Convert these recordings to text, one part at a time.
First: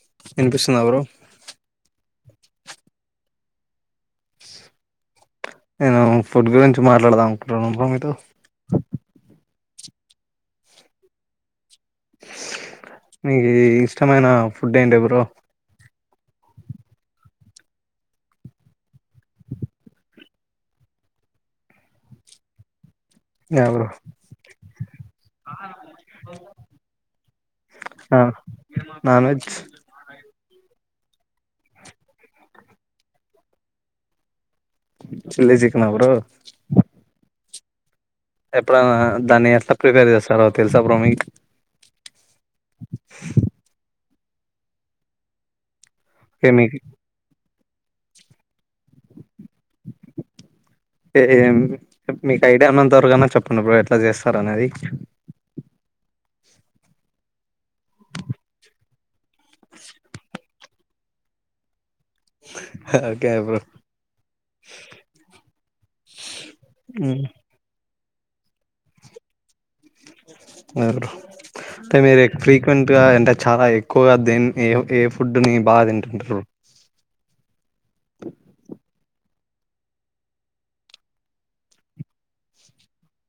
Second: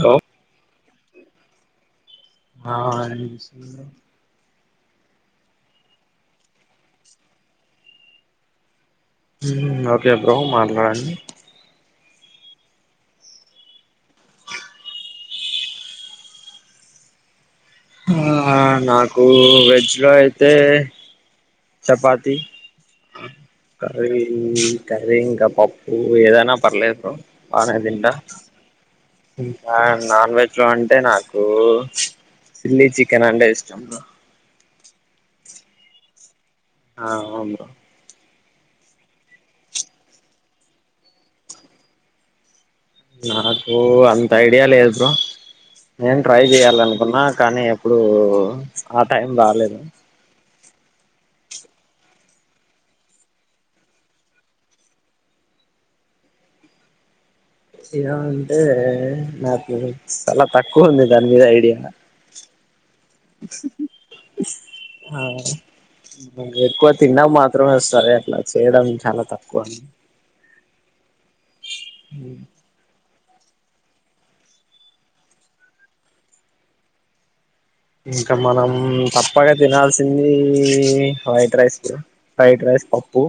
Hello వినిపిస్తుంద bro ఆ ఎనిపిస్తుంది బ్రో నేను ఫుడ్ గురించి మాట్లాడదాం అనుకుంటున్న బ్రో మీతో హు మ్ ఒకే బ్రో మాట్లాడండి మికీ ఇష్టమైన ఫుడ్ ఏంటి బ్రో హా నాకు వెజ్ లో అయితే chapati yeah bro curry curry ఇంకా పప్పు ఏదైనా పర్లేదు్ బ్రో బానే తింట ఆ నాన్ వెజ్ ఇంకా నాన్ వెజ్ లో అం టే నాకు చిల్లీ చికెన్ అంటే ఇష్టం బ్రో చిల్లీ చికన బ్రో ఆ అవును బ్రో ఎప్పుడనా దాన్ని ఎట్లా ప్రిపేర్ చేస్తారో తెలుసా బ్రో మీక్ తైడియా లేద్ బ్రో నేన్ ట్రై ఏ మీకు చేయాలనుకున్నా కానీ ఎప్పుడు ఆ టైం రాలేదు ఎ ఎమ్ మీకు ఐడియా ఉనంతవరకు చెప్పండి బ్రో ఎట్లా చేస్తరు అనేది ఎలా అంటే నాకు సాలా తక్కువుంది దాన్ మీద ఐడియా ఓకే బ్రో హ ఎక్కువ మ్ తిండం మాత్ రమే ఒస్ తరే అట్లా చేయ్ డమ్ చాలా తక్కువ బ్రో తామీర్ ఒక్ ఫ్రీక్వెంట్ గా ఎంతజ్ చాలా ఎక్కువగా దేన్ ఏ ఏ ఫుడ్డు ని బా తింటుంట్రూ బాగా తినాల్ సింది ఇ white rice bro fried rice పప్పు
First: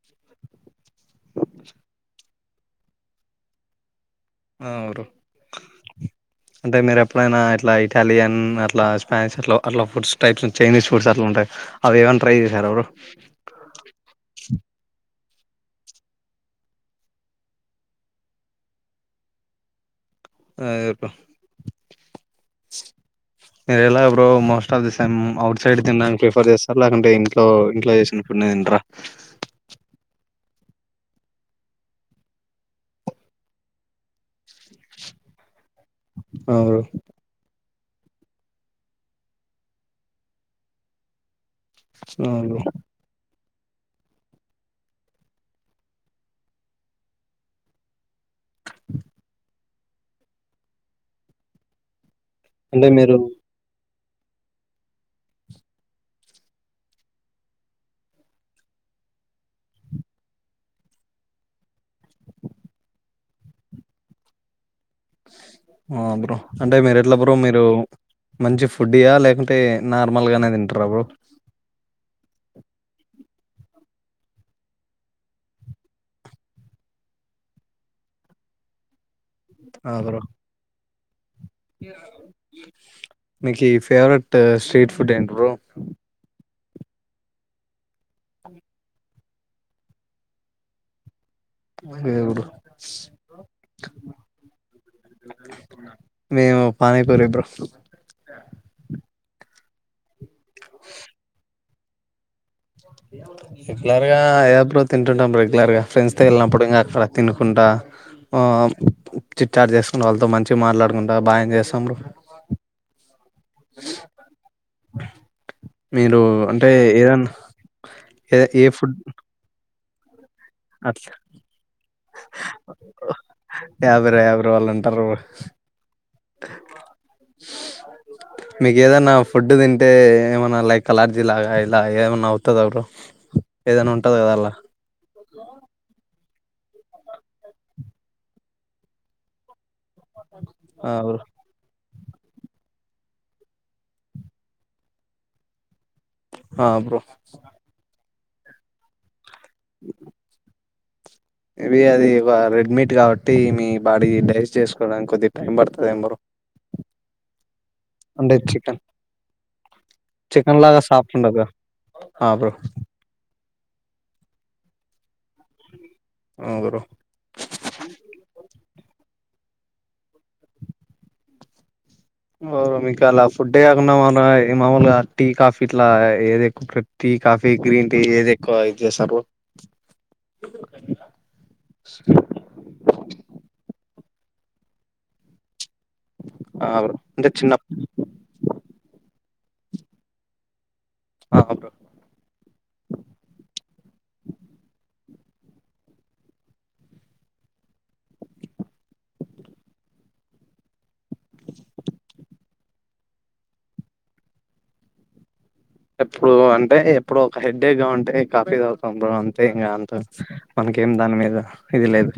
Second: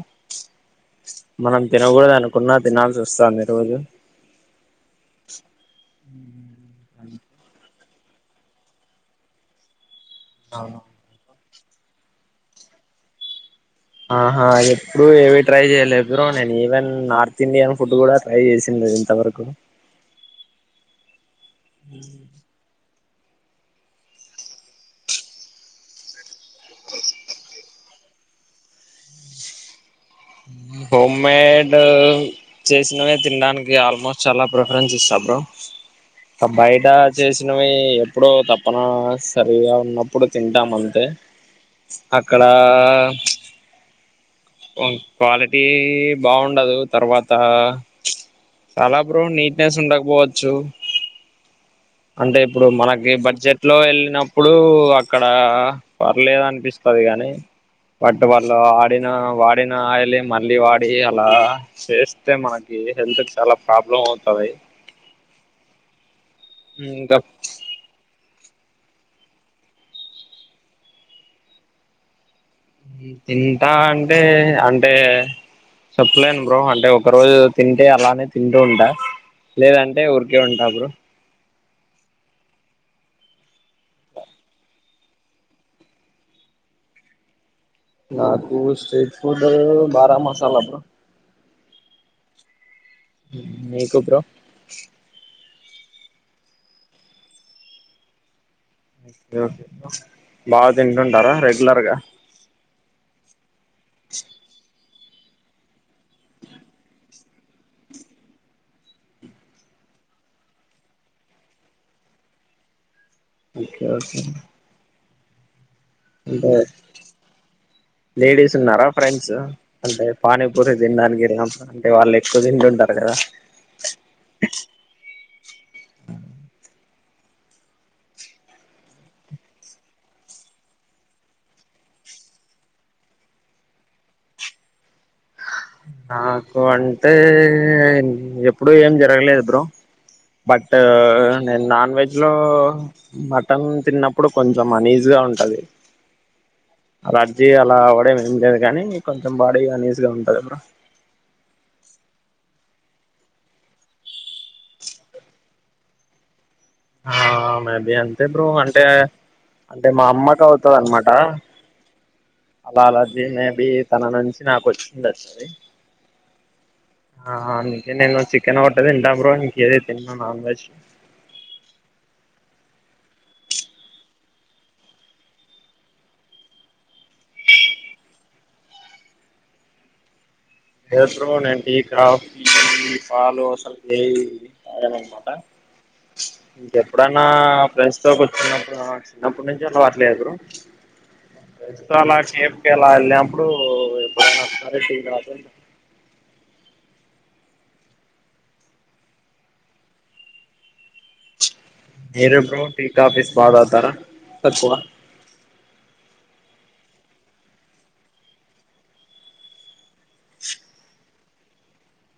మనం తినగోద్ అనుకున్నా తినాల్సి వోస్తాంది రోజు ఆ బ్రో అంటే మీర్ ఎప్ ట్లయినా ఇట్లా ఇటాలియన్ అట్లా స్పాష్ అట్లో అట్లా ఫుడ్స్ టైప్స్ చేనీస్ ఫుడ్స్ అట్లా ఉంటాయ్ అవేవన్ ట్రై చేశారా బ్రో ఆహా అదే ఇప్పుడు ఏవి ట్రై చేయలేదు బ్రో నేన్ ఈవెన్ నార్త్ ఇండియన్ ఫుడ్ కూడా ట్రై చేసింద్ లే ఇంతవరకు ఆయేపో మీర్ ఎలా bro most of the same outside తిన్ డానికి ప్రిఫర్ చేస్తార లేకంటే ఇంట్లో ఇంట్లో ఏశిన ఫుడ్ నచ్ లేద్ ఇంట్రా హోమేడు చేసినవే తిన్ డానికి ఆల్ మోస్ చాలా ప్రిఫరెన్స్ ఇస్తా బ్రో ఆ, తమ్ బ్రో. బయిట చేసినో వైయ్ ఎప్పుడో తప్పను సరిగా ఉన్నప్పుడు తింటాం అంతే అక్కడ ఆ ఓంగ్ క్వాలిటీ బాఉండదు తరువాత అలా బ్రో నీట్ నేస్ ఉండక్ పోవచ్చు అంటే ఇప్పుడు అంటే మనకి మీరు బడ్జెట్ లో ఎల్ న్నప్పుడు అక్కడా పర్లేదు అనిపిస్తది గాని పట్టు వాళ్ళు ఆడిన వాడిన ఆయిలె మళ్ళీ వాడి అలా చేస్తే మనకి ఏ హెల్ తుకు చాలా ప్రాబ్లం ఔతది ఆ బ్రో అంటే మీర్ ఎట్లా ఇంకా బ్రో మీరు మంచి ఫుడ్డి యా లేకుంటే నార్ మల్ గనే దింటార బో తింటా అంటే అంటే చెప్ లేన్ బ్రో అంటే ఒక రోజు తింటే అలానే తింటూ ఉంటా లేదంటే ఉర్ కే ఉంటా బ్రో మీకి ఫేవరెటు షీటు ఫుడ్ ఏంట్ బ్రో నాకు షీటు ఫూడు బారా మసాలా బ్రో ఏ ఊరు మీకు బ్రో మేవు పానీపూరి బ్రో యోకే బా దింటుంటారా రెగ్ లర్ గా ఇట్ లర్ గా యబ్రాద్ తింటుంటాం రెగ్యులర్గా ఫ్రెండ్స్ తొ వెళ్ళినప్పుడు ఇంకా అక్కడ తినుకుంటా హ్మ్ చిట్చాట్ చేసుకున్ వాళ్ళతో మంచిగా మాట్లాడుకుంటా బా ఎంజాయ్ చేస్తాం బ్రో ఒకే ఒకే మీరు అంటే ఏదనా లేడీస్ ఉన్నారా ఫ్రెండ్స్ అంటే పానీపూరి దిన్ అట్లా డానికి యేల్ నమ్ ఆహా అంటే వాళ్ ఎక్కు దింటుంటరు కదా యా బ్రో యా బ్రో వాళ్ళు అంటారు మీకి ఏదన్నా ఫుడ్డు దింటే ఏమన్నా లైక్ అలర్జీ లాగా ఇలా ఏవన్నా ఔతద బ్రో ఏదైనా ఉంటది గదా అల్లా నాకు అంటే ఎప్పుడు ఏం జరగలేదు బ్రో బట్ ఆ బ్రో నేన్ నాన్వెజ్ నాన్వేజ్లో మటన్ తిన్నప్పుడు కొంచెం అనీజ్గా ఉంటది ఆ బ్రో అలర్జి అలా అవ్వడం ఏం లేదు గానీ కొంచెం బాడీగా అనీజిగా ఉంటది బ్లో ఇది అది ఒక రెడ్ మీట్ కాబట్టి మీ బాడీ డైజెస్ట్ చేసుకోవడానికి కొద్దిగా టైం పడుతదేమో బ్రో ఆ మేబి అంతే బ్రో చికెన్ అంటే అంటే మా చికెన్ లాగా అమ్మకౌతందన్నమాట సాఫ్ట్ ఉండదుగా ఆ బ్రో అలా అలార్జి అది తన నుంచి నాకోచ్చిందచ్చు ఆ బ్రో ఆ నిక నేను చికెన్ ఓ టే తింట బ్రో ఇంకేది తిన నాన్ వెెజ్ మీకు అలా ఫుడ్డే కాకుండా మామూల్గా టీ కాఫీ ఇట్లా ఏది ఎక్కువ ప్రి టీ కాఫీ గ్రీన్టీ ఏదేక్కుగా ఇది జేస్తరు లేదు బ్రో నేను టీ కాఫి పాలు అసలు లేదు తాగన్ అన్నమాట ఆ బ్రో ఎప్పుడన్నా అంటే చిన్న ప్రెండ్స్తో కూర్చున్నప్పుడు చిన్నప్పటినుంచి అలవాట్లేదు బ్రో ఆ బ్రో ఫ్రెండ్స్ తో ఆలా కేఫ్కలా వెళ్ళినప్పుడు ఎప్పుడైనా ఒకసారి టీ కాఫీ మీరు బ్రో టీ కాఫీస్ బా తాగుతారా ఎప్పుడు అంటే ఎప్పుడు ఒక హెడ్డేక్గా ఉంటే కాఫీ తాగుతా బ్రో అంతే ఇంకా అంత మన ఇంకేం దాని మీద ఇది లేదు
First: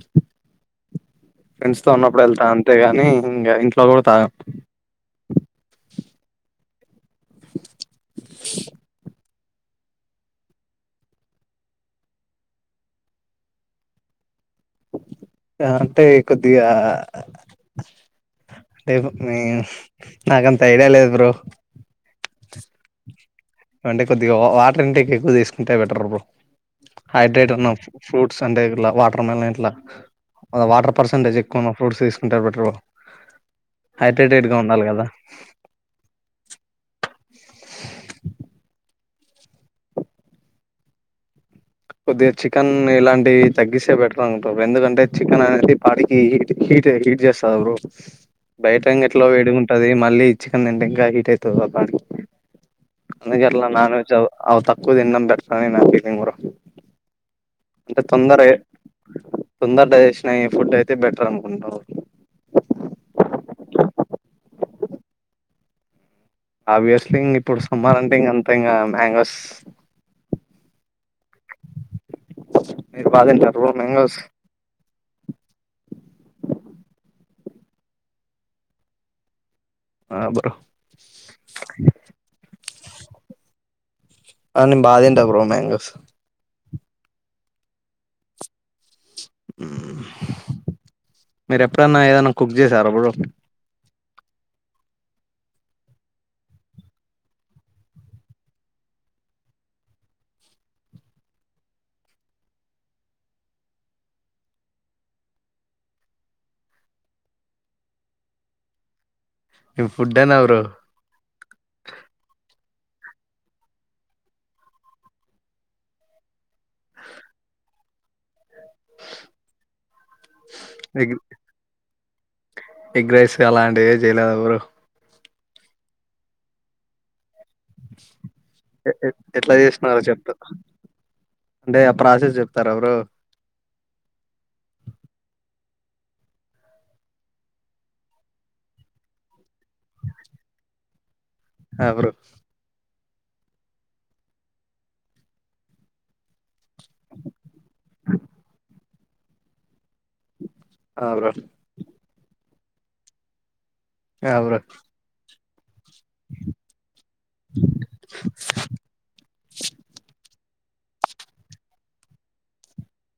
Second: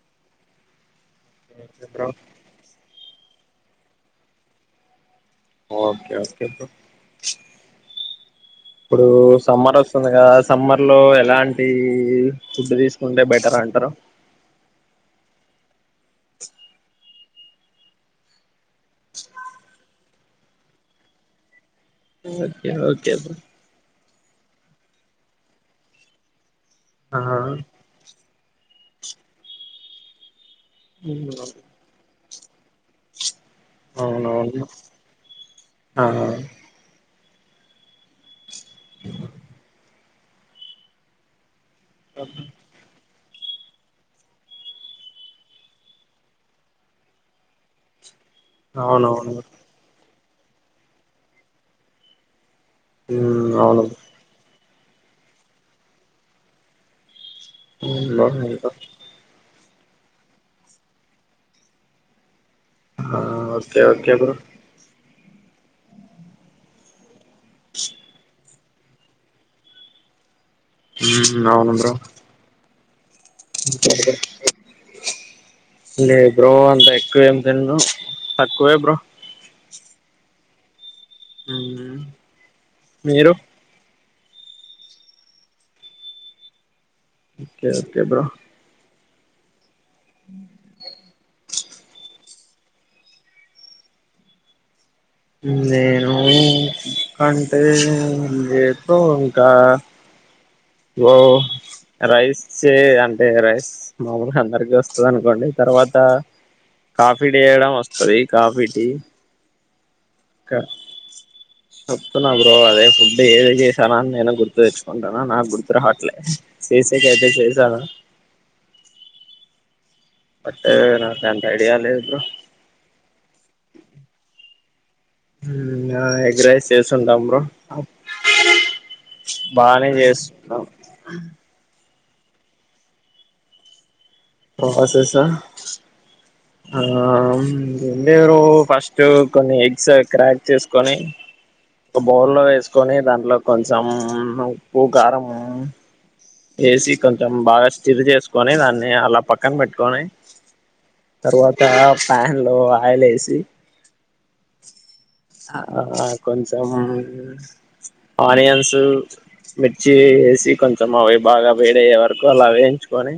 ఓకే ఫ్రెండ్స్తో బ్రో ఉన్నప్పుడు వెళ్తా అంతేగాని ఇంగా ఇంట్లో కూడా తాగను ఓకే ఓకే బ్రో ఇప్పుడు సమరొస్తుంది కదా సమ్మర్లో ఎలాంటి ఫుడ్ తీసుకుంటే బెటర్ అంటారు అంటే కొద్దిగా అంటే ఆహ్ నాకంత ఐడియా లేదు బ్రో ఓకే ఓకే బ్రో అంటే కొద్దిగా వాటర్ అంటే ఎ ఎక్కువ తీసుకుంటే బెటర్ బ్రో ఆ హైడ్రేట్ ఉన్నా ఫ్రూట్స్ అంటే ఇట్లా వాటర్ మెలన్ ఇట్లా ఆహ్ వాటర్ పర్సంటజ్ ఎక్కువున్నా ఫ్రూట్స్ తీసుకుంటే బెటర్ బ్రో హైడ్రేటెడ్గా అవునవును ఉండాలి కదా ఆ కొద్దిగా చికెన్ ఇలాంటి తగ్గిస్తే బెటర్ అనుకుటా ఎందుకంటే చికెన్ అనేది బాడికి హీట్ హీట్ హీట్ చేస్తాది బ్రో బయటయే ఎట్లో అవునవును వేడి ఉంటది మళ్ళీ చికన్ తింటే ఇంకా హీట్ అయితది బ్రో బాడీ మ్మ్ అందుకట్లే అవును నన్ వెజ్ అవ తక్కువ తినడం బెటర్ అన్ని నా ఫీలింగ్ బ్రో [unintelligible] తోందర డైజెస్న్ అయే ఫుడైతే బెటర్ అనుకుంటా బ్రో ఆహ్ ఓకే ఓకే బ్రో హౌయస్లీ ఇగ ఇప్పుడు సమ్మరంటే ఇంగ అంత ఇంగా మ్యాంగోస్. ఉమ్ అవును బ్రో. మీరు బాగతింటారా బ్రో మ్యాంగోస్. లేదు బ్రో అంత ఎక్కువేం తింన్ను తక్కువే బ్రో. ఆ బ్రో మ్మ్ మీరు ఆ నేన్ బా తింటా bro mangoes okay okay bro ఉమ్. ఉమ్. మీరు ఎప్పుడన్నా ఏదన్నా కుక్ చేసార బ్రో. నేనూ అంటే లేదు బ్రో ఇంకా. బ్రో రెస్సే అంటే రైస్ మామూలుగా అందరికి వస్తది అనుకోండి. తర్వాత కాఫీ చేయడం వస్తది కాఫీ టీ. నేను ఫుడ్ అనా బ్రో క వాత్తునా బ్రో. అదే ఫుడ్ ఏదేధ్ చేశానా అని నేను గుర్తు తెచ్చుకుంటునాను నాకు గుర్తు రావట్లే చేసేక అయితే చేశాను. ఆహ్. అంటే నాకు అంత ఐడియా లేదు బ్రో. ఎగ్ రైస్ గా అలాంటివి ఏవి చేయలేద బ్రో. ఇంకా ఎగ్ రైస్ చేసుంటాం బ్రో. ఏం ఎట్లా బానే చేశ్నవో చెప్పు చేస్తున్నాం అంటే. ప్రాసెస్ చెప్తార బ్రో. ప్రాసెసా. ఆహ్ ముందే బ్రో ఫస్ట్ కొన్ని ఎగ్స్ క్రాక్ చేసుకొని. ఆ ఒక బ్రో బౌలో వేసుకొని దాంట్లో కొంచెం ఉప్పు కారం. వేసి కొంచెం బాగా స్టిర్ చేసుకొని దాన్ని అలా పక్కన పెట్టుకొని. ఆ బ్రో తర్వాత ప్యాన్ లో ఆయిల్ ఏసి. ఆవ్ బ్రో. ఆహ్ కొంచెం ఆనియన్సు. మిర్చి వేసి కొంచెం అవి బాగా వేడయే వరకు అలా వేయించుకొని.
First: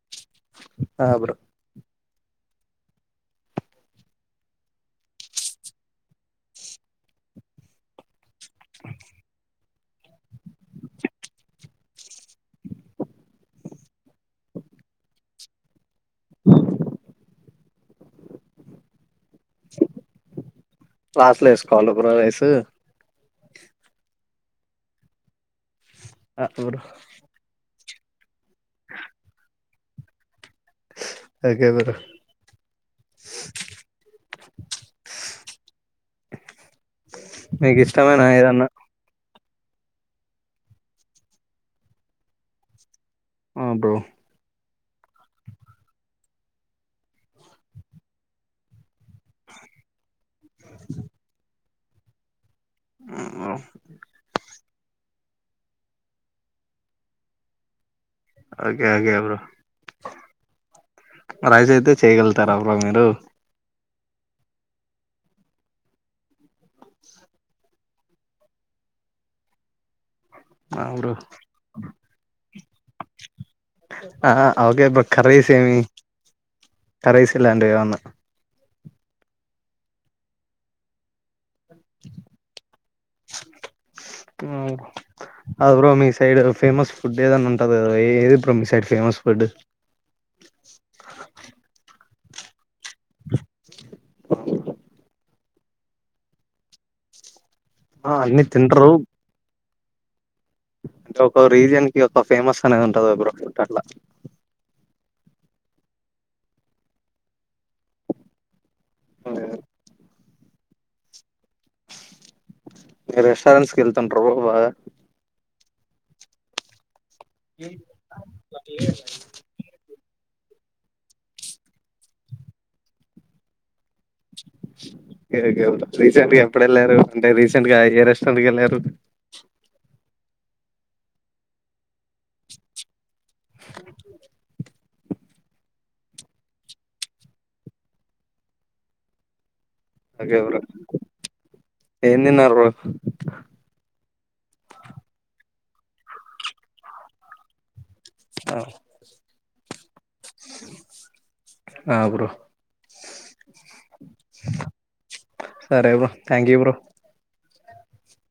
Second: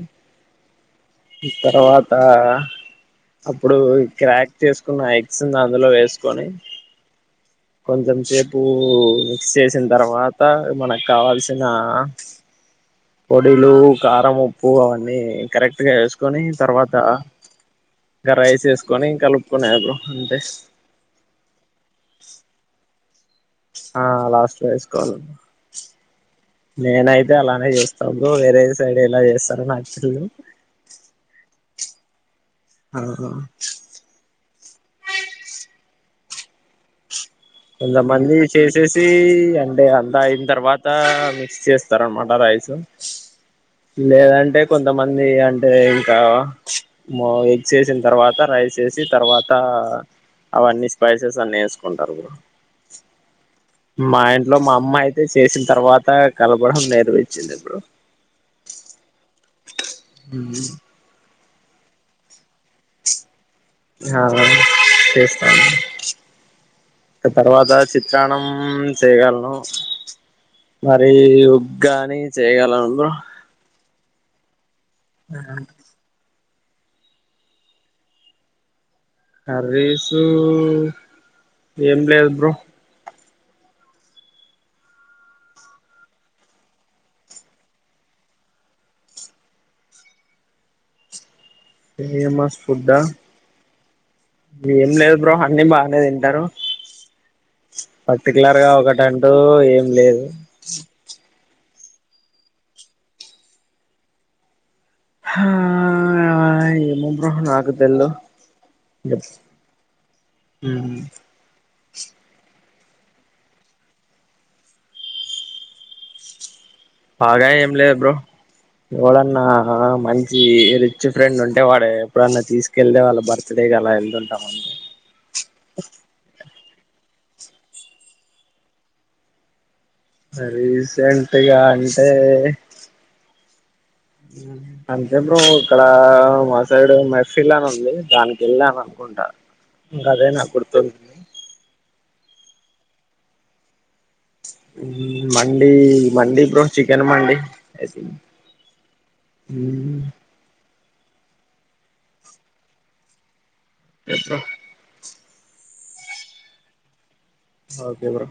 ఆ బ్రో ఈ తరువాత. అప్పుడు క్రాక్ చేసుకున్న ఎగ్స్ను అందులో వేసుకొని. కొంచెం సేపు మిక్స్ చేసిన తర్వాత మనకు కావాల్సినా. పొడిలు కారం ఉప్పు అవన్నీ కరెక్ట్. గా వేసుకొని తర్వాత ఆహ్ రైస్ వేసుకొని కలుపు. కునేది బ్రో అంతే. లాస్ట్ లో వేసుకోవాలి బ్రో రైస్ ఆహ్ లాస్ట్ వేసుకోవాలి ఆ బ్రో నేనైతే అలానే చేస్తా. స్త బ్రో వేరే సైడ్ ఎలా చేస్తారో నాకు తెల్వదు. గెవరు. ఆహా. మీకు ఇష్టమైన కొంతమంది ఏదన్నా చేసేసీ. అంటే అంతా అయిన తర్వాత మిక్స్ చేస్తారనమాట రైస్. ఆ బ్రో లేదంటే. కొంతమంది అంటే ఇంకా ఎగ్స్ వేసిన తర్వాత రైస్ వేసి తర్వాత. అవన్నీ స్పైసెస్ అన్ని వేసుకుంటారు బ్రో. ఉమ్. మా ఇంట్లో మా అమ్మ అయితే చేసిన తర్వాత కలపడం నేర్వించింది bro. Okay okay bro rice అయితే చేయ్యగల. తార బ్రో మీరు ఆ చేస్తా ఆ తర్వాత చిత్రాన్నం చేయగలను ఆ మరి బ్రో ఉగ్గానీ చేయగలన్ బ్రో ఆ ఓకే బ్రో కర్రీస్ ఏమి కర్రీస్ ఇలాంటివి ఏమన్నా కర్రీసు ఏం లేదు బ్రో. ఉమ్. ఆహ్ బ్రో మీ సైడ్ ఫేమస్ ఫుడ్ ఏదన్నా ఉంటది కద ఎ ఎది బ్రో మీ సైడ్ ఫేమస్ ఫుడ్. ఫేమస్ ఫుడా. ఏం లేదు బ్రో అన్ని బానే తింటారు ఆ, అన్ని పర్టికులర్ గా ఒకటంటూ ఏం లేదు ఒకో రీజియన్ కి ఒక ఫేమస్ అనేది ఉంటది గ బ్రో అట్లా హా ఏమో బ్రో నాకు తెల్దు మ్ ఇ రెస్టారెంట్స్కి కేళ్తుంటరు బ్రో బాగా బాగా ఎం లెద్ బ్రో ఎవడన్నా మ మంచి రిచ్ ఫ్రెండ్ ఉంటే వాడు ఎప్పుడన్నా తీసుకెళ్తే వాళ్ళ బర్త్డేకలా ఏళ్తుంటాం ఒకే ఒకే బ్రో రీసెంట్ గ ఎ ఎప్పుడెల్లరు అంటే రీసెంట్ గా ఏ రెస్టారెంట్ కెల్లారు రీసెంట్ గా అంటే అంతే బ్రో ఇక్కడ మా సైడ్ మేఫిల అని ఉంది దానికేళ్లను అనుకుంటా ఇంకా అదే ఓకే నా బ్రో గుర్తుంది ఏం తిన్నర్ బ్రో హ్మ్ మండీ మండి bro chicken mandi I see మ్ ఆ బ్రో చెప్ బ్రో సరే bro thank you bro okay bro